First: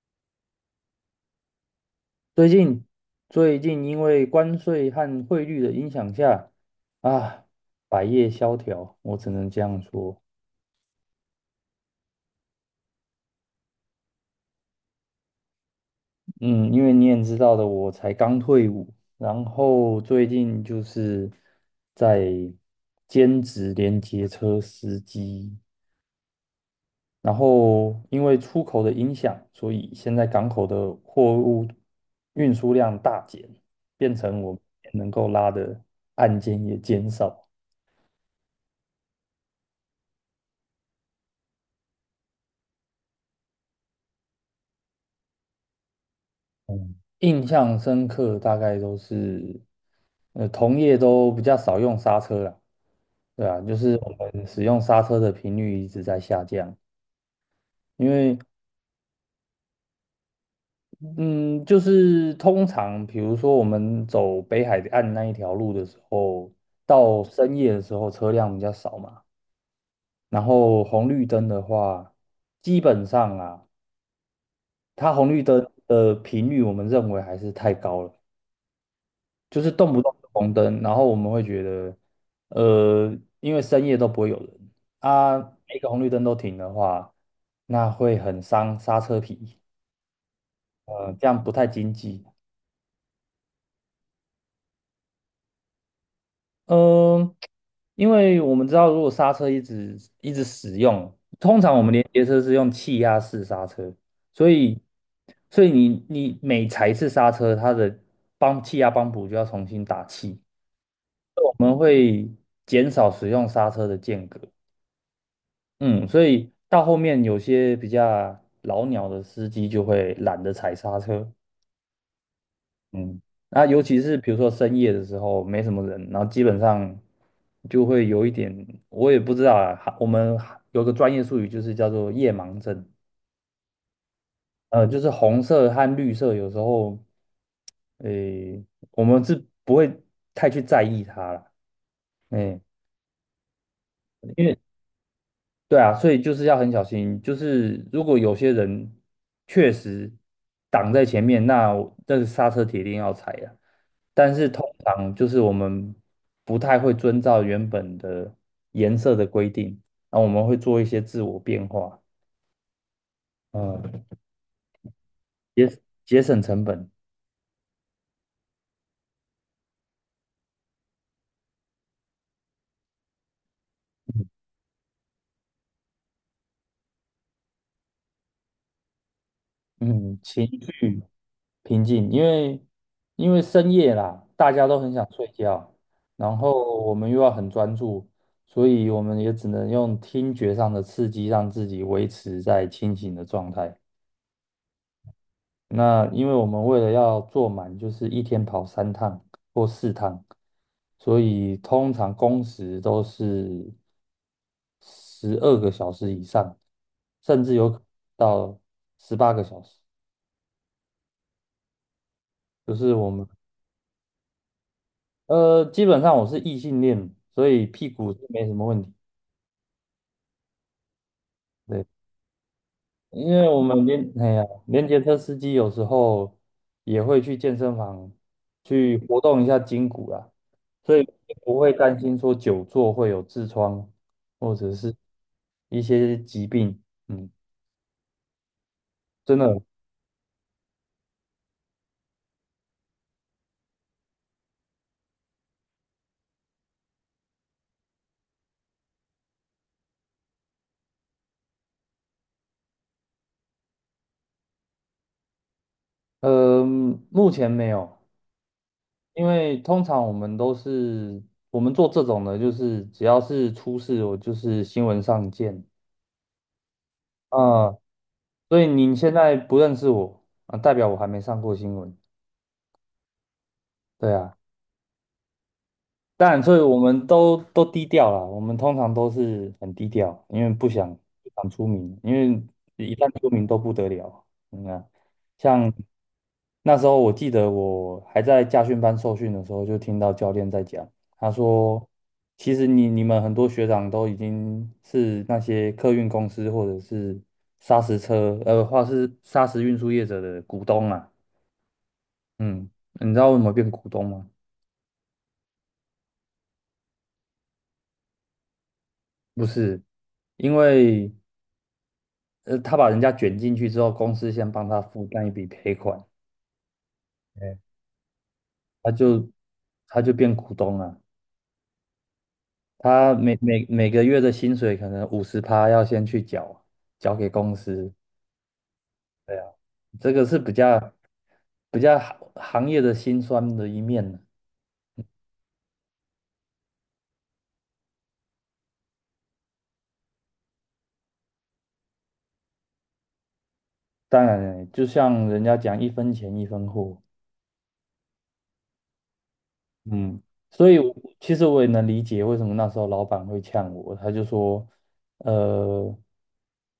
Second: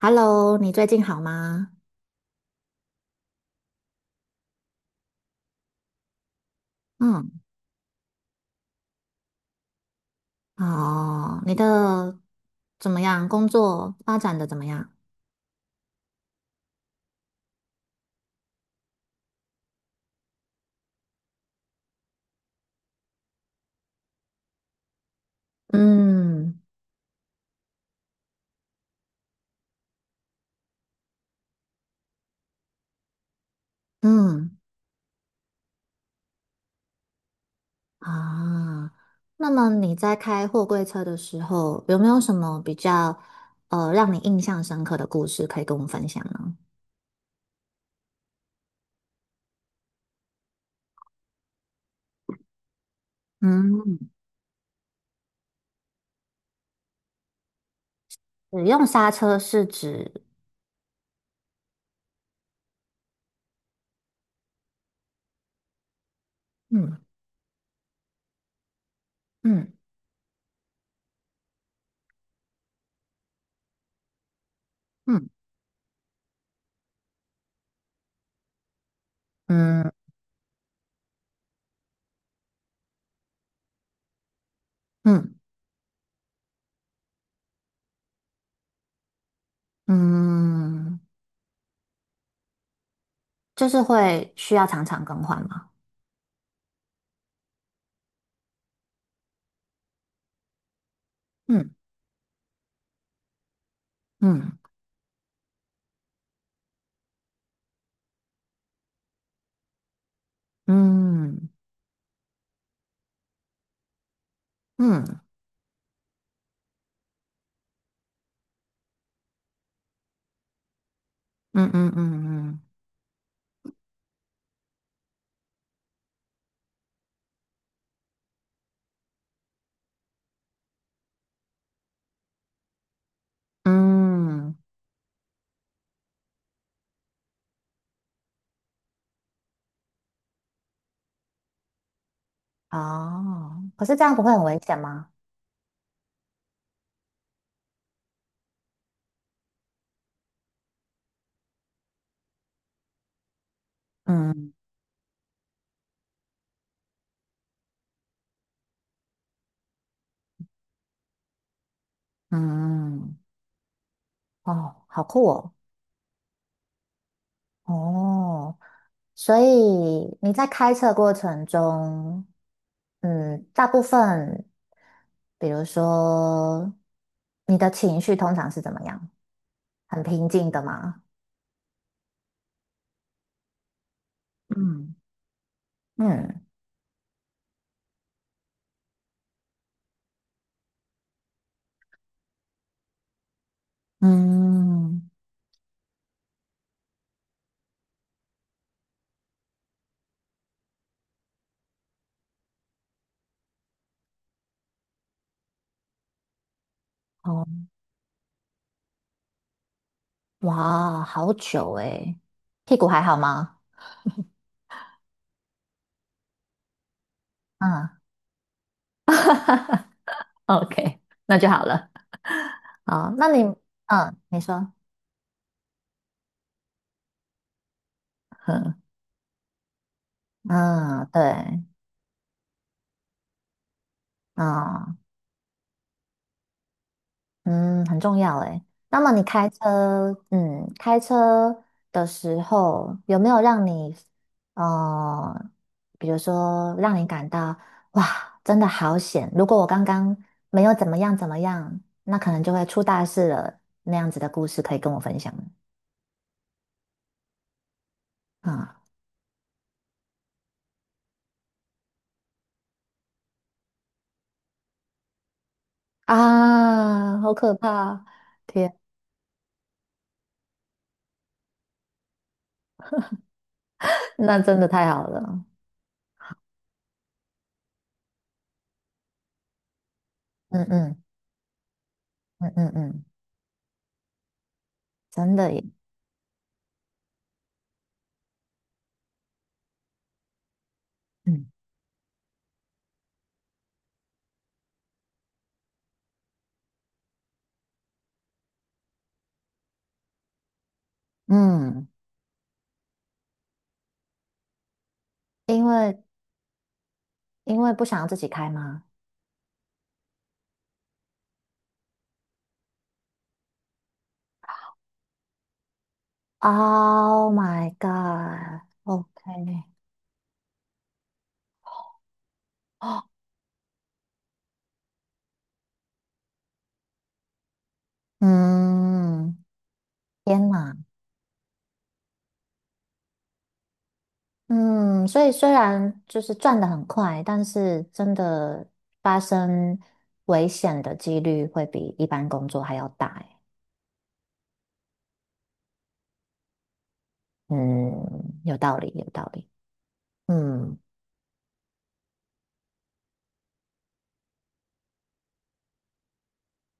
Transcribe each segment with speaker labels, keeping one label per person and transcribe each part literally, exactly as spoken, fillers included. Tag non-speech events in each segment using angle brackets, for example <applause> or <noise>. Speaker 1: Hello，你最近好吗？
Speaker 2: 最近最近因为关税和汇率的影响下，
Speaker 1: 嗯，
Speaker 2: 啊，百业萧条，我只能这样说。
Speaker 1: 哦，你的怎么样？工作发展的怎么样？
Speaker 2: 嗯，因为你也知道的，我才刚退伍，然后最近就是在兼职连接车司机，
Speaker 1: 嗯
Speaker 2: 然后因为出口的影响，所以现在港口的货物运输量大减，变成
Speaker 1: 嗯
Speaker 2: 我能够拉的案件也减少。
Speaker 1: 啊，那么你在开货柜车的时候，有没有什么比较呃让你印象深刻的故事可以跟我们分享呢？
Speaker 2: 嗯，印象深刻大概都是，呃，同业都比较少用刹车啦，对啊，就是
Speaker 1: 嗯，
Speaker 2: 我们使用刹车的频率一直在下降，因为
Speaker 1: 使用刹车是指？
Speaker 2: 嗯，就是通常比如说我们走北海岸那一条路的时候，
Speaker 1: 嗯
Speaker 2: 到深夜的时候车辆比较少嘛，
Speaker 1: 嗯
Speaker 2: 然后红绿灯的话，基本上啊，它
Speaker 1: 嗯
Speaker 2: 红绿灯的频率我们认为还是太高了。就是
Speaker 1: 嗯
Speaker 2: 动不动就红灯，然后我们会觉得，呃，因为深夜都不会有人
Speaker 1: 嗯
Speaker 2: 啊，每个红绿灯都停的话，那会很伤刹车皮，
Speaker 1: 嗯，
Speaker 2: 呃，这样不太经济。
Speaker 1: 就是会需要常常更换吗？
Speaker 2: 嗯，因为我们知道，如果刹车一直一直使用，通
Speaker 1: 嗯
Speaker 2: 常我们连接车是用气压式刹车，所
Speaker 1: 嗯
Speaker 2: 以所以你你每踩一次刹车，它的帮气压帮补就要重新打气。
Speaker 1: 嗯
Speaker 2: 我们会减少使用刹车的间隔，
Speaker 1: 嗯。
Speaker 2: 嗯，所以到后面有些比较老鸟的司机就会懒得踩刹车，
Speaker 1: 嗯嗯嗯
Speaker 2: 嗯，那尤其是比如说深夜的时候没什么人，然后基本上就会有一点，我也不知道啊，哈我们有个专业术语就是叫做夜盲症，
Speaker 1: 嗯嗯，
Speaker 2: 呃，就是红色和绿色有时候，诶，我们是不会太去在意它了，诶，
Speaker 1: 哦，可是这样不会
Speaker 2: 因
Speaker 1: 很危
Speaker 2: 为
Speaker 1: 险吗？
Speaker 2: 对啊，所以就是要很小心。就是如果有些人确实挡在前面，那我这个刹车铁定要踩啊。但是
Speaker 1: 嗯
Speaker 2: 通常就是我们不太会遵照原本的颜色的规定，那我们会做一些自我变化，
Speaker 1: 嗯，
Speaker 2: 嗯，
Speaker 1: 哦，好酷哦，
Speaker 2: 节节省成本，
Speaker 1: 哦，所以你在开车过程中，嗯，大部分，比如说你的情绪通常是怎么样？很
Speaker 2: 嗯，
Speaker 1: 平
Speaker 2: 情
Speaker 1: 静的吗？
Speaker 2: 绪平静，因为因为深夜啦，大家都很
Speaker 1: 嗯
Speaker 2: 想睡觉，然
Speaker 1: 嗯
Speaker 2: 后我们又要很专注，所以我们也只能用听觉上的刺激让自己维持在清醒的状态。
Speaker 1: 嗯，
Speaker 2: 那因为我们为了要做满，就是一天跑三趟或四趟，所以通常工时都是十二个小时以上，甚
Speaker 1: 哦，
Speaker 2: 至有可能到十八个小时，
Speaker 1: 哇，好久诶，
Speaker 2: 就
Speaker 1: 屁股
Speaker 2: 是
Speaker 1: 还
Speaker 2: 我
Speaker 1: 好
Speaker 2: 们
Speaker 1: 吗？
Speaker 2: 呃，基本上我是异性恋，所以屁
Speaker 1: 嗯。
Speaker 2: 股是没什么问题。
Speaker 1: OK，那就好
Speaker 2: 对，
Speaker 1: 了。啊、
Speaker 2: 因
Speaker 1: 那你，
Speaker 2: 为我们连
Speaker 1: 嗯，
Speaker 2: 哎
Speaker 1: 你
Speaker 2: 呀，
Speaker 1: 说，
Speaker 2: 连接车司机有时候也会去健身房
Speaker 1: 嗯，
Speaker 2: 去活动一下筋骨啦，所
Speaker 1: 嗯，
Speaker 2: 以
Speaker 1: 对，嗯
Speaker 2: 不
Speaker 1: 嗯
Speaker 2: 会担心说久坐会有痔疮
Speaker 1: 对
Speaker 2: 或者是
Speaker 1: 啊，
Speaker 2: 一些疾病。嗯，
Speaker 1: 嗯很重要诶。那么你
Speaker 2: 真
Speaker 1: 开
Speaker 2: 的，
Speaker 1: 车，嗯，开车的时候有没有让你，呃，比如说让你感到哇，真的好险！如果我刚刚没有怎么样怎么样，那可能就会出大事了。那样子的故事可以跟我分享吗？
Speaker 2: 呃，目前没有，
Speaker 1: 啊、
Speaker 2: 因为通常我们都是我们做这种的，就是只要是出事，我就是新闻上见。
Speaker 1: 啊，好可
Speaker 2: 啊，
Speaker 1: 怕！
Speaker 2: 所以
Speaker 1: 天，
Speaker 2: 你现在不认识我啊，代表我还没上过新闻。对
Speaker 1: <laughs>
Speaker 2: 啊，
Speaker 1: 那真的太好了。
Speaker 2: 当然，所以我们都都低调啦。我们通常都是很低调，因为
Speaker 1: 嗯
Speaker 2: 不想
Speaker 1: 嗯
Speaker 2: 不想出名，因为
Speaker 1: 嗯嗯
Speaker 2: 一
Speaker 1: 嗯，
Speaker 2: 旦出名都不得了。你看，
Speaker 1: 真的耶，
Speaker 2: 像那时候我记得我还在驾训班受训的时候，就听到教练在讲，他
Speaker 1: 嗯
Speaker 2: 说，其实你你们很多学长都已经是那些客运公司或者是砂石车，呃，或是砂石运输业者的股东啊。
Speaker 1: 嗯，
Speaker 2: 嗯，你知道为什么变股东吗？
Speaker 1: 因为因为不想要自己开吗
Speaker 2: 不是，因为呃，他把人家卷进去之后，公司先帮他负担一笔赔款，
Speaker 1: ？Oh
Speaker 2: 哎，
Speaker 1: my
Speaker 2: 他
Speaker 1: god，OK，
Speaker 2: 就他就变股东了。
Speaker 1: 哦，
Speaker 2: 他每每每个月的薪水可能五十趴要先去缴，缴给公司。
Speaker 1: 嗯，
Speaker 2: 对啊，这个是
Speaker 1: 天
Speaker 2: 比
Speaker 1: 哪，
Speaker 2: 较比较行行业的辛酸的一面呢。
Speaker 1: 嗯，所以虽然就是赚得很快，但是真的发生危险的几率会比一般工作还要大耶
Speaker 2: 当然，就像人家讲一分钱一分货，
Speaker 1: 嗯，有道理，有道理，
Speaker 2: 嗯，所以我其实我也能理解为什么那时候老板会呛我，他就说，呃，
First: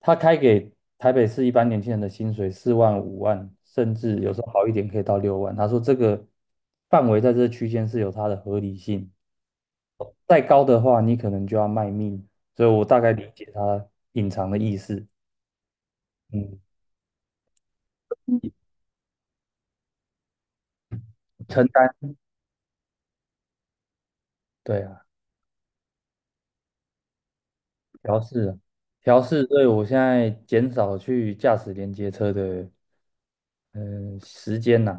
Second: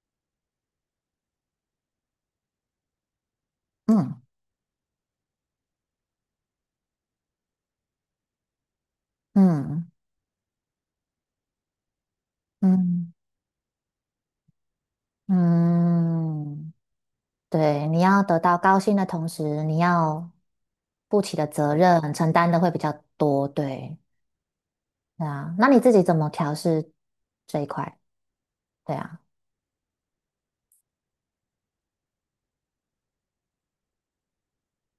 Speaker 2: 他开给台北市一般年轻人的薪水四万、五万，甚至
Speaker 1: 嗯
Speaker 2: 有时候好一点可以到六万。他说这个范围在这区间是有它的合理性，
Speaker 1: 嗯
Speaker 2: 再高的话你可能就要卖命。所以
Speaker 1: 嗯
Speaker 2: 我大
Speaker 1: 嗯。嗯
Speaker 2: 概理解他隐藏的意思。嗯，
Speaker 1: 嗯对，你要得
Speaker 2: 嗯
Speaker 1: 到高薪的同时，你要负起的
Speaker 2: 承
Speaker 1: 责
Speaker 2: 担，
Speaker 1: 任承担的会比较多，对，
Speaker 2: 对啊，
Speaker 1: 对啊。那你自己怎么调试这一块？
Speaker 2: 调试啊，
Speaker 1: 对啊，
Speaker 2: 调试。所以我现在减少去驾驶连接车的。嗯，时间呐，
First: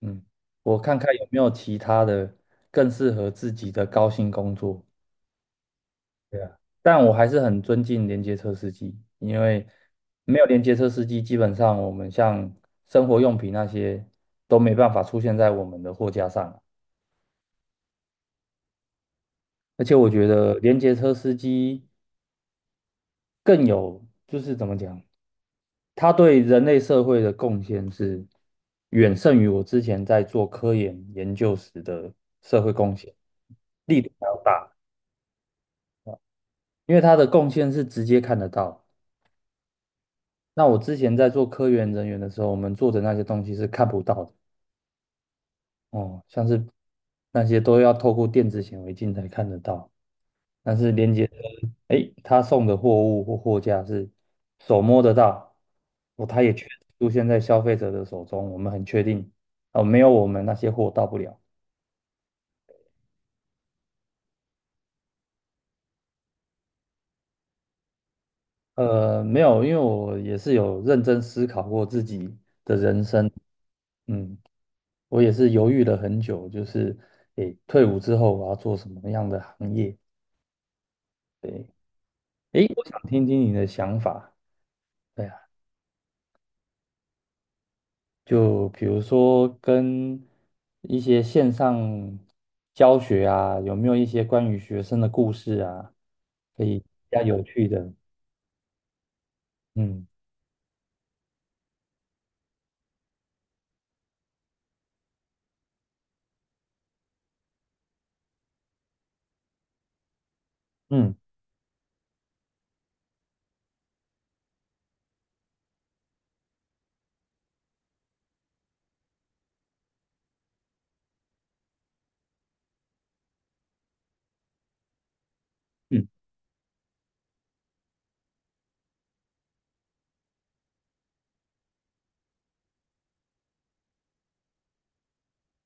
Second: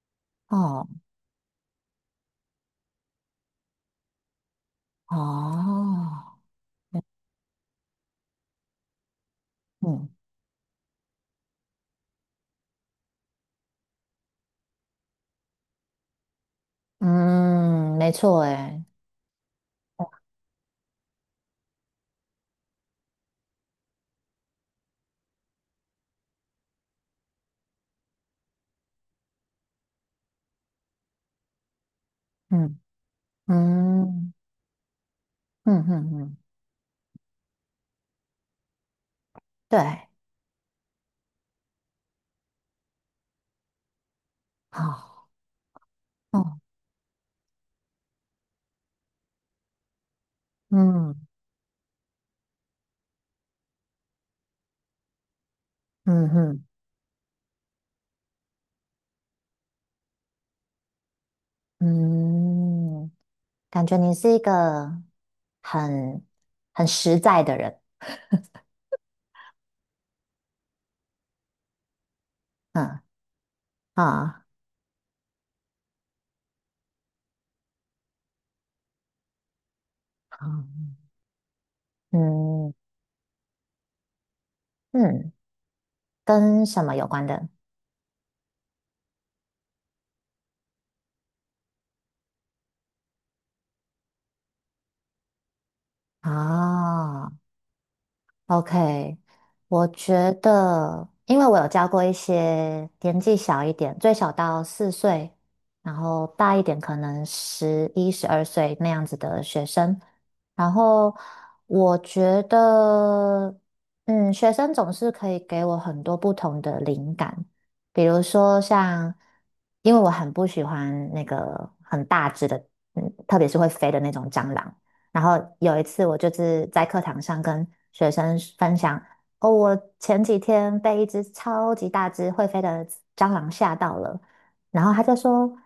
Speaker 2: 嗯，我
Speaker 1: 哦
Speaker 2: 看看有没有其他的更适合自己的高薪工作。
Speaker 1: 哦，
Speaker 2: 对啊，
Speaker 1: 嗯
Speaker 2: 但我还是很尊敬连接车司机，因为没有连接车司机，基本上我们像生活用品那些都没办法出现在我们的货架上。
Speaker 1: 嗯，嗯没错，诶，
Speaker 2: 而且我觉得连接车司机更有，就是怎么讲，他对人类社会的贡献是远胜于我之前在做科研研究时的社会
Speaker 1: 嗯
Speaker 2: 贡献，力度还
Speaker 1: 嗯
Speaker 2: 要大，
Speaker 1: 嗯嗯嗯，
Speaker 2: 因为他的贡献是直接看得到。
Speaker 1: 对，
Speaker 2: 那我之前在做科研人员的时候，我们做的那些东西是看不到的
Speaker 1: 好，
Speaker 2: 哦，像
Speaker 1: 哦，
Speaker 2: 是那些都要透过电子显微镜才看得到，但是连
Speaker 1: 嗯
Speaker 2: 接诶，他送的货物或货架是手摸得到，哦，
Speaker 1: 嗯
Speaker 2: 他也
Speaker 1: 嗯
Speaker 2: 确实出现在消费者的手中，我们很确定，哦，没有我们那些货到不了。
Speaker 1: 嗯，感觉你是一个很很实在的人，
Speaker 2: 呃，没有，因为我也是有认真思考过自己的
Speaker 1: 嗯
Speaker 2: 人生，嗯，
Speaker 1: 啊，
Speaker 2: 我也是犹豫了很久，就是诶，退伍之后我要做什么样的行业？
Speaker 1: 好
Speaker 2: 对，诶，
Speaker 1: 嗯。
Speaker 2: 我想听听你的想法。对
Speaker 1: 嗯，
Speaker 2: 啊。
Speaker 1: 跟什么有关的？
Speaker 2: 就比如说跟一些线上教学啊，有没有一些关于学生的故事啊，可以比较
Speaker 1: 啊
Speaker 2: 有趣的，
Speaker 1: ，OK，我
Speaker 2: 嗯
Speaker 1: 觉得，因为我有教过一些年纪小一点，最小到四岁，然后大一点可能十一、十二岁那样子的学生，然后
Speaker 2: 嗯
Speaker 1: 我觉得，嗯，学生总是可以给我很多不同的灵感，比如说像，因为我很不喜欢那个很大只的，嗯，特别是会飞的那种蟑螂。然后有一次
Speaker 2: 嗯
Speaker 1: 我就是在课堂上跟学生分享，哦，我前几天被一只超级大只会飞的蟑螂吓到了，然后他就说，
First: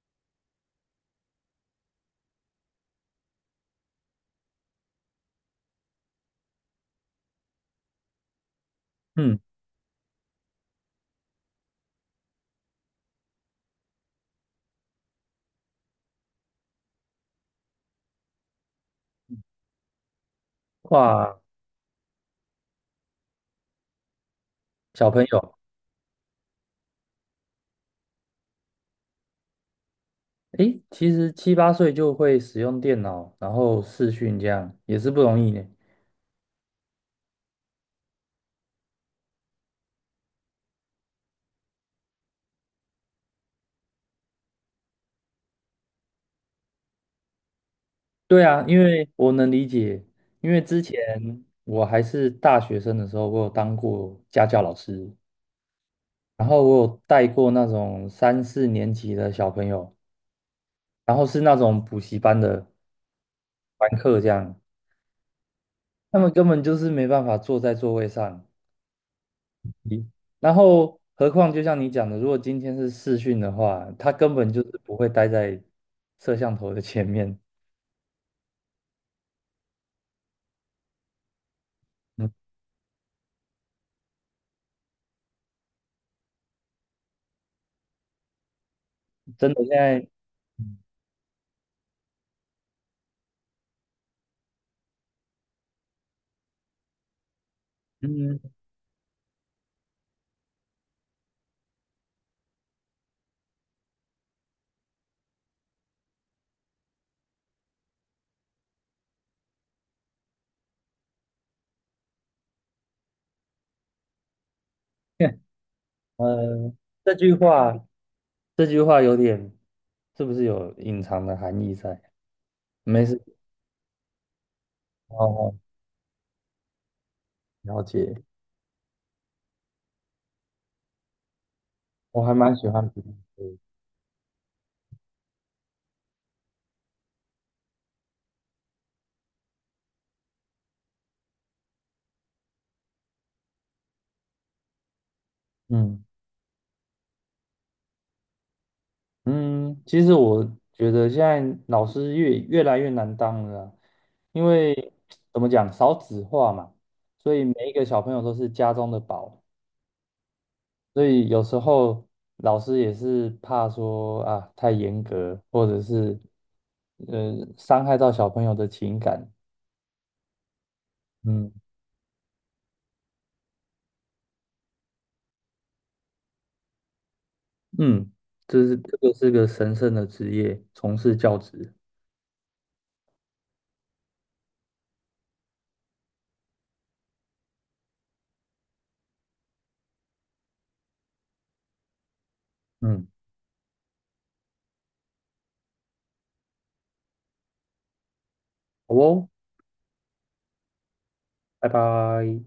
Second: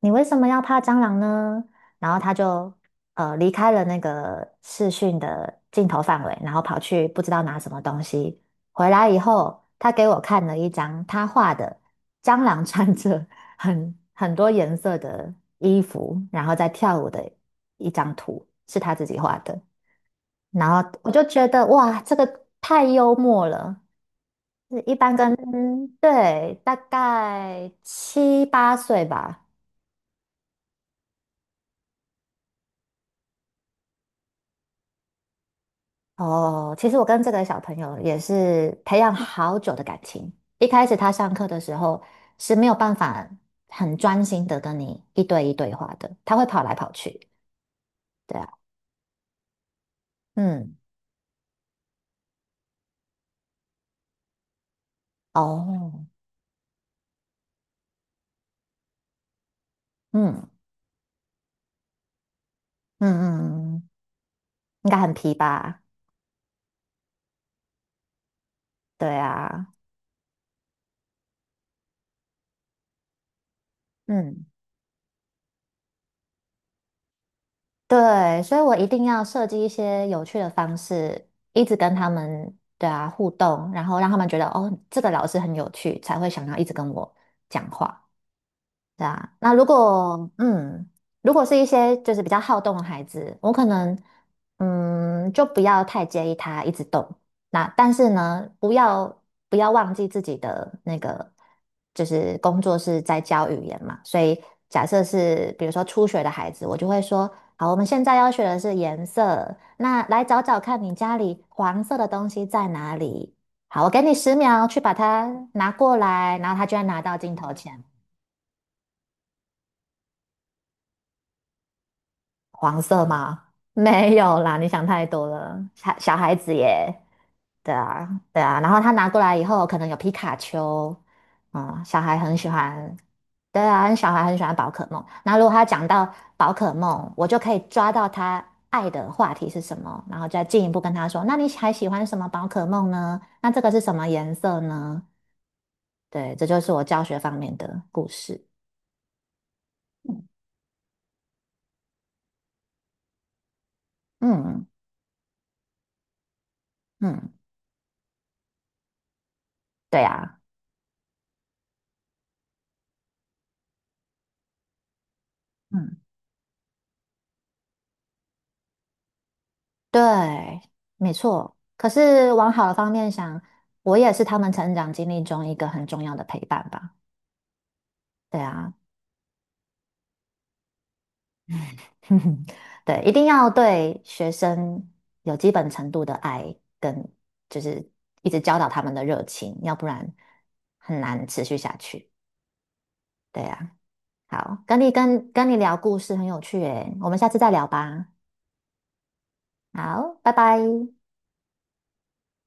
Speaker 1: 你为什么要怕蟑螂呢？然后他就呃离开了那个视讯的镜头范围，然后跑去不知道拿什么东西。回来以
Speaker 2: 嗯，
Speaker 1: 后，他给我看了一张他画的蟑螂穿着很很多颜色的衣服，然后在跳舞的一张图是他自己画的，然后我就
Speaker 2: 哇，
Speaker 1: 觉得哇，这个太幽默了。就是一
Speaker 2: 小
Speaker 1: 般
Speaker 2: 朋
Speaker 1: 跟
Speaker 2: 友，
Speaker 1: 对大概七八岁吧。
Speaker 2: 诶，其实七八岁就会使用电脑，然后视讯这样也是不容易呢。
Speaker 1: 哦，其实我跟这个小朋友也是培养好久的感情。一开始他上课的时候是没有办法很专心的跟你一对一对话的，他会跑来跑去。对
Speaker 2: 对
Speaker 1: 啊，
Speaker 2: 啊，因为我能理解，因为
Speaker 1: 嗯，
Speaker 2: 之前我还是大学生的时候，我有当过家教老师。
Speaker 1: 哦，
Speaker 2: 然后我有带过那种三四年级的小朋友，
Speaker 1: 嗯
Speaker 2: 然后是那种补习班的
Speaker 1: 嗯嗯嗯。嗯
Speaker 2: 班课这样，
Speaker 1: 应该很皮吧？
Speaker 2: 他们根本就是没办法坐在座位上。
Speaker 1: 对啊，
Speaker 2: 咦然后，何况就像你讲的，如果今天是视讯的话，他根
Speaker 1: 嗯，
Speaker 2: 本就是不会待在摄像头的前面。
Speaker 1: 对，所以我一定要设计一些有趣的方式，一直跟他
Speaker 2: 嗯，
Speaker 1: 们对啊互动，然后让他们觉得哦，这个老师很有趣，才会想要一直跟我讲话。对啊，
Speaker 2: <laughs>
Speaker 1: 那
Speaker 2: 真
Speaker 1: 如
Speaker 2: 的，现在，
Speaker 1: 果嗯，如果是一些就是比较好动的孩子，我可能嗯就不要太介意他一直动。那但是
Speaker 2: 嗯
Speaker 1: 呢，不要不要忘记自己的那个就是工作是在教语言嘛，所以假设是比如说初学的孩子，我就会说，好，我们现在要学的是颜色，那来找找看你家里黄色的东西在哪里。好，我给你十秒去把它拿过来，然后他
Speaker 2: 呃，
Speaker 1: 就会拿
Speaker 2: 这
Speaker 1: 到
Speaker 2: 句
Speaker 1: 镜头
Speaker 2: 话，
Speaker 1: 前。
Speaker 2: 这句话有点，是不是有隐藏的含义在？
Speaker 1: 黄色
Speaker 2: 没事，
Speaker 1: 吗？<laughs> 没有啦，你想太多
Speaker 2: 哦，
Speaker 1: 了，小小孩子耶。对
Speaker 2: 了
Speaker 1: 啊，
Speaker 2: 解，
Speaker 1: 对啊，然后他拿过来以后，可能有皮卡丘，嗯，小孩
Speaker 2: 我还
Speaker 1: 很喜
Speaker 2: 蛮喜欢
Speaker 1: 欢，
Speaker 2: 比例的，
Speaker 1: 对啊，小孩很喜欢宝可梦。那如果他讲到宝可梦，我就可以抓到他爱的话题是什么，然后再进一步跟他说，那你还喜欢什么宝可梦呢？那这个是什么颜色呢？
Speaker 2: 嗯。
Speaker 1: 对，这就是我教学方面的故事。
Speaker 2: 嗯，其实
Speaker 1: 嗯
Speaker 2: 我觉得现在老师越越来越难当了啊，因
Speaker 1: 嗯
Speaker 2: 为怎么讲，少子化嘛，
Speaker 1: 嗯，
Speaker 2: 所以每一个小朋友都是家中的宝，
Speaker 1: 对啊。
Speaker 2: 所以有时候老师也是怕说啊太严格，或者
Speaker 1: 嗯。
Speaker 2: 是呃伤害到小朋友的情感。
Speaker 1: 对，没
Speaker 2: 嗯
Speaker 1: 错。可是往好的方面想，我也是他们成长经历中一个很重要的陪伴吧。
Speaker 2: 嗯，
Speaker 1: 对
Speaker 2: 这
Speaker 1: 啊，
Speaker 2: 是这个是个神圣的职业，从事教职。
Speaker 1: <laughs> 对，一定要对学生有基本程度的爱，跟就是一直教导他们的热情，要不然很难持续下去。
Speaker 2: 嗯，
Speaker 1: 对啊，好，跟你跟跟你聊故事很有趣诶，我们下次再聊吧。
Speaker 2: 好哦，
Speaker 1: 好，拜拜。
Speaker 2: 拜拜。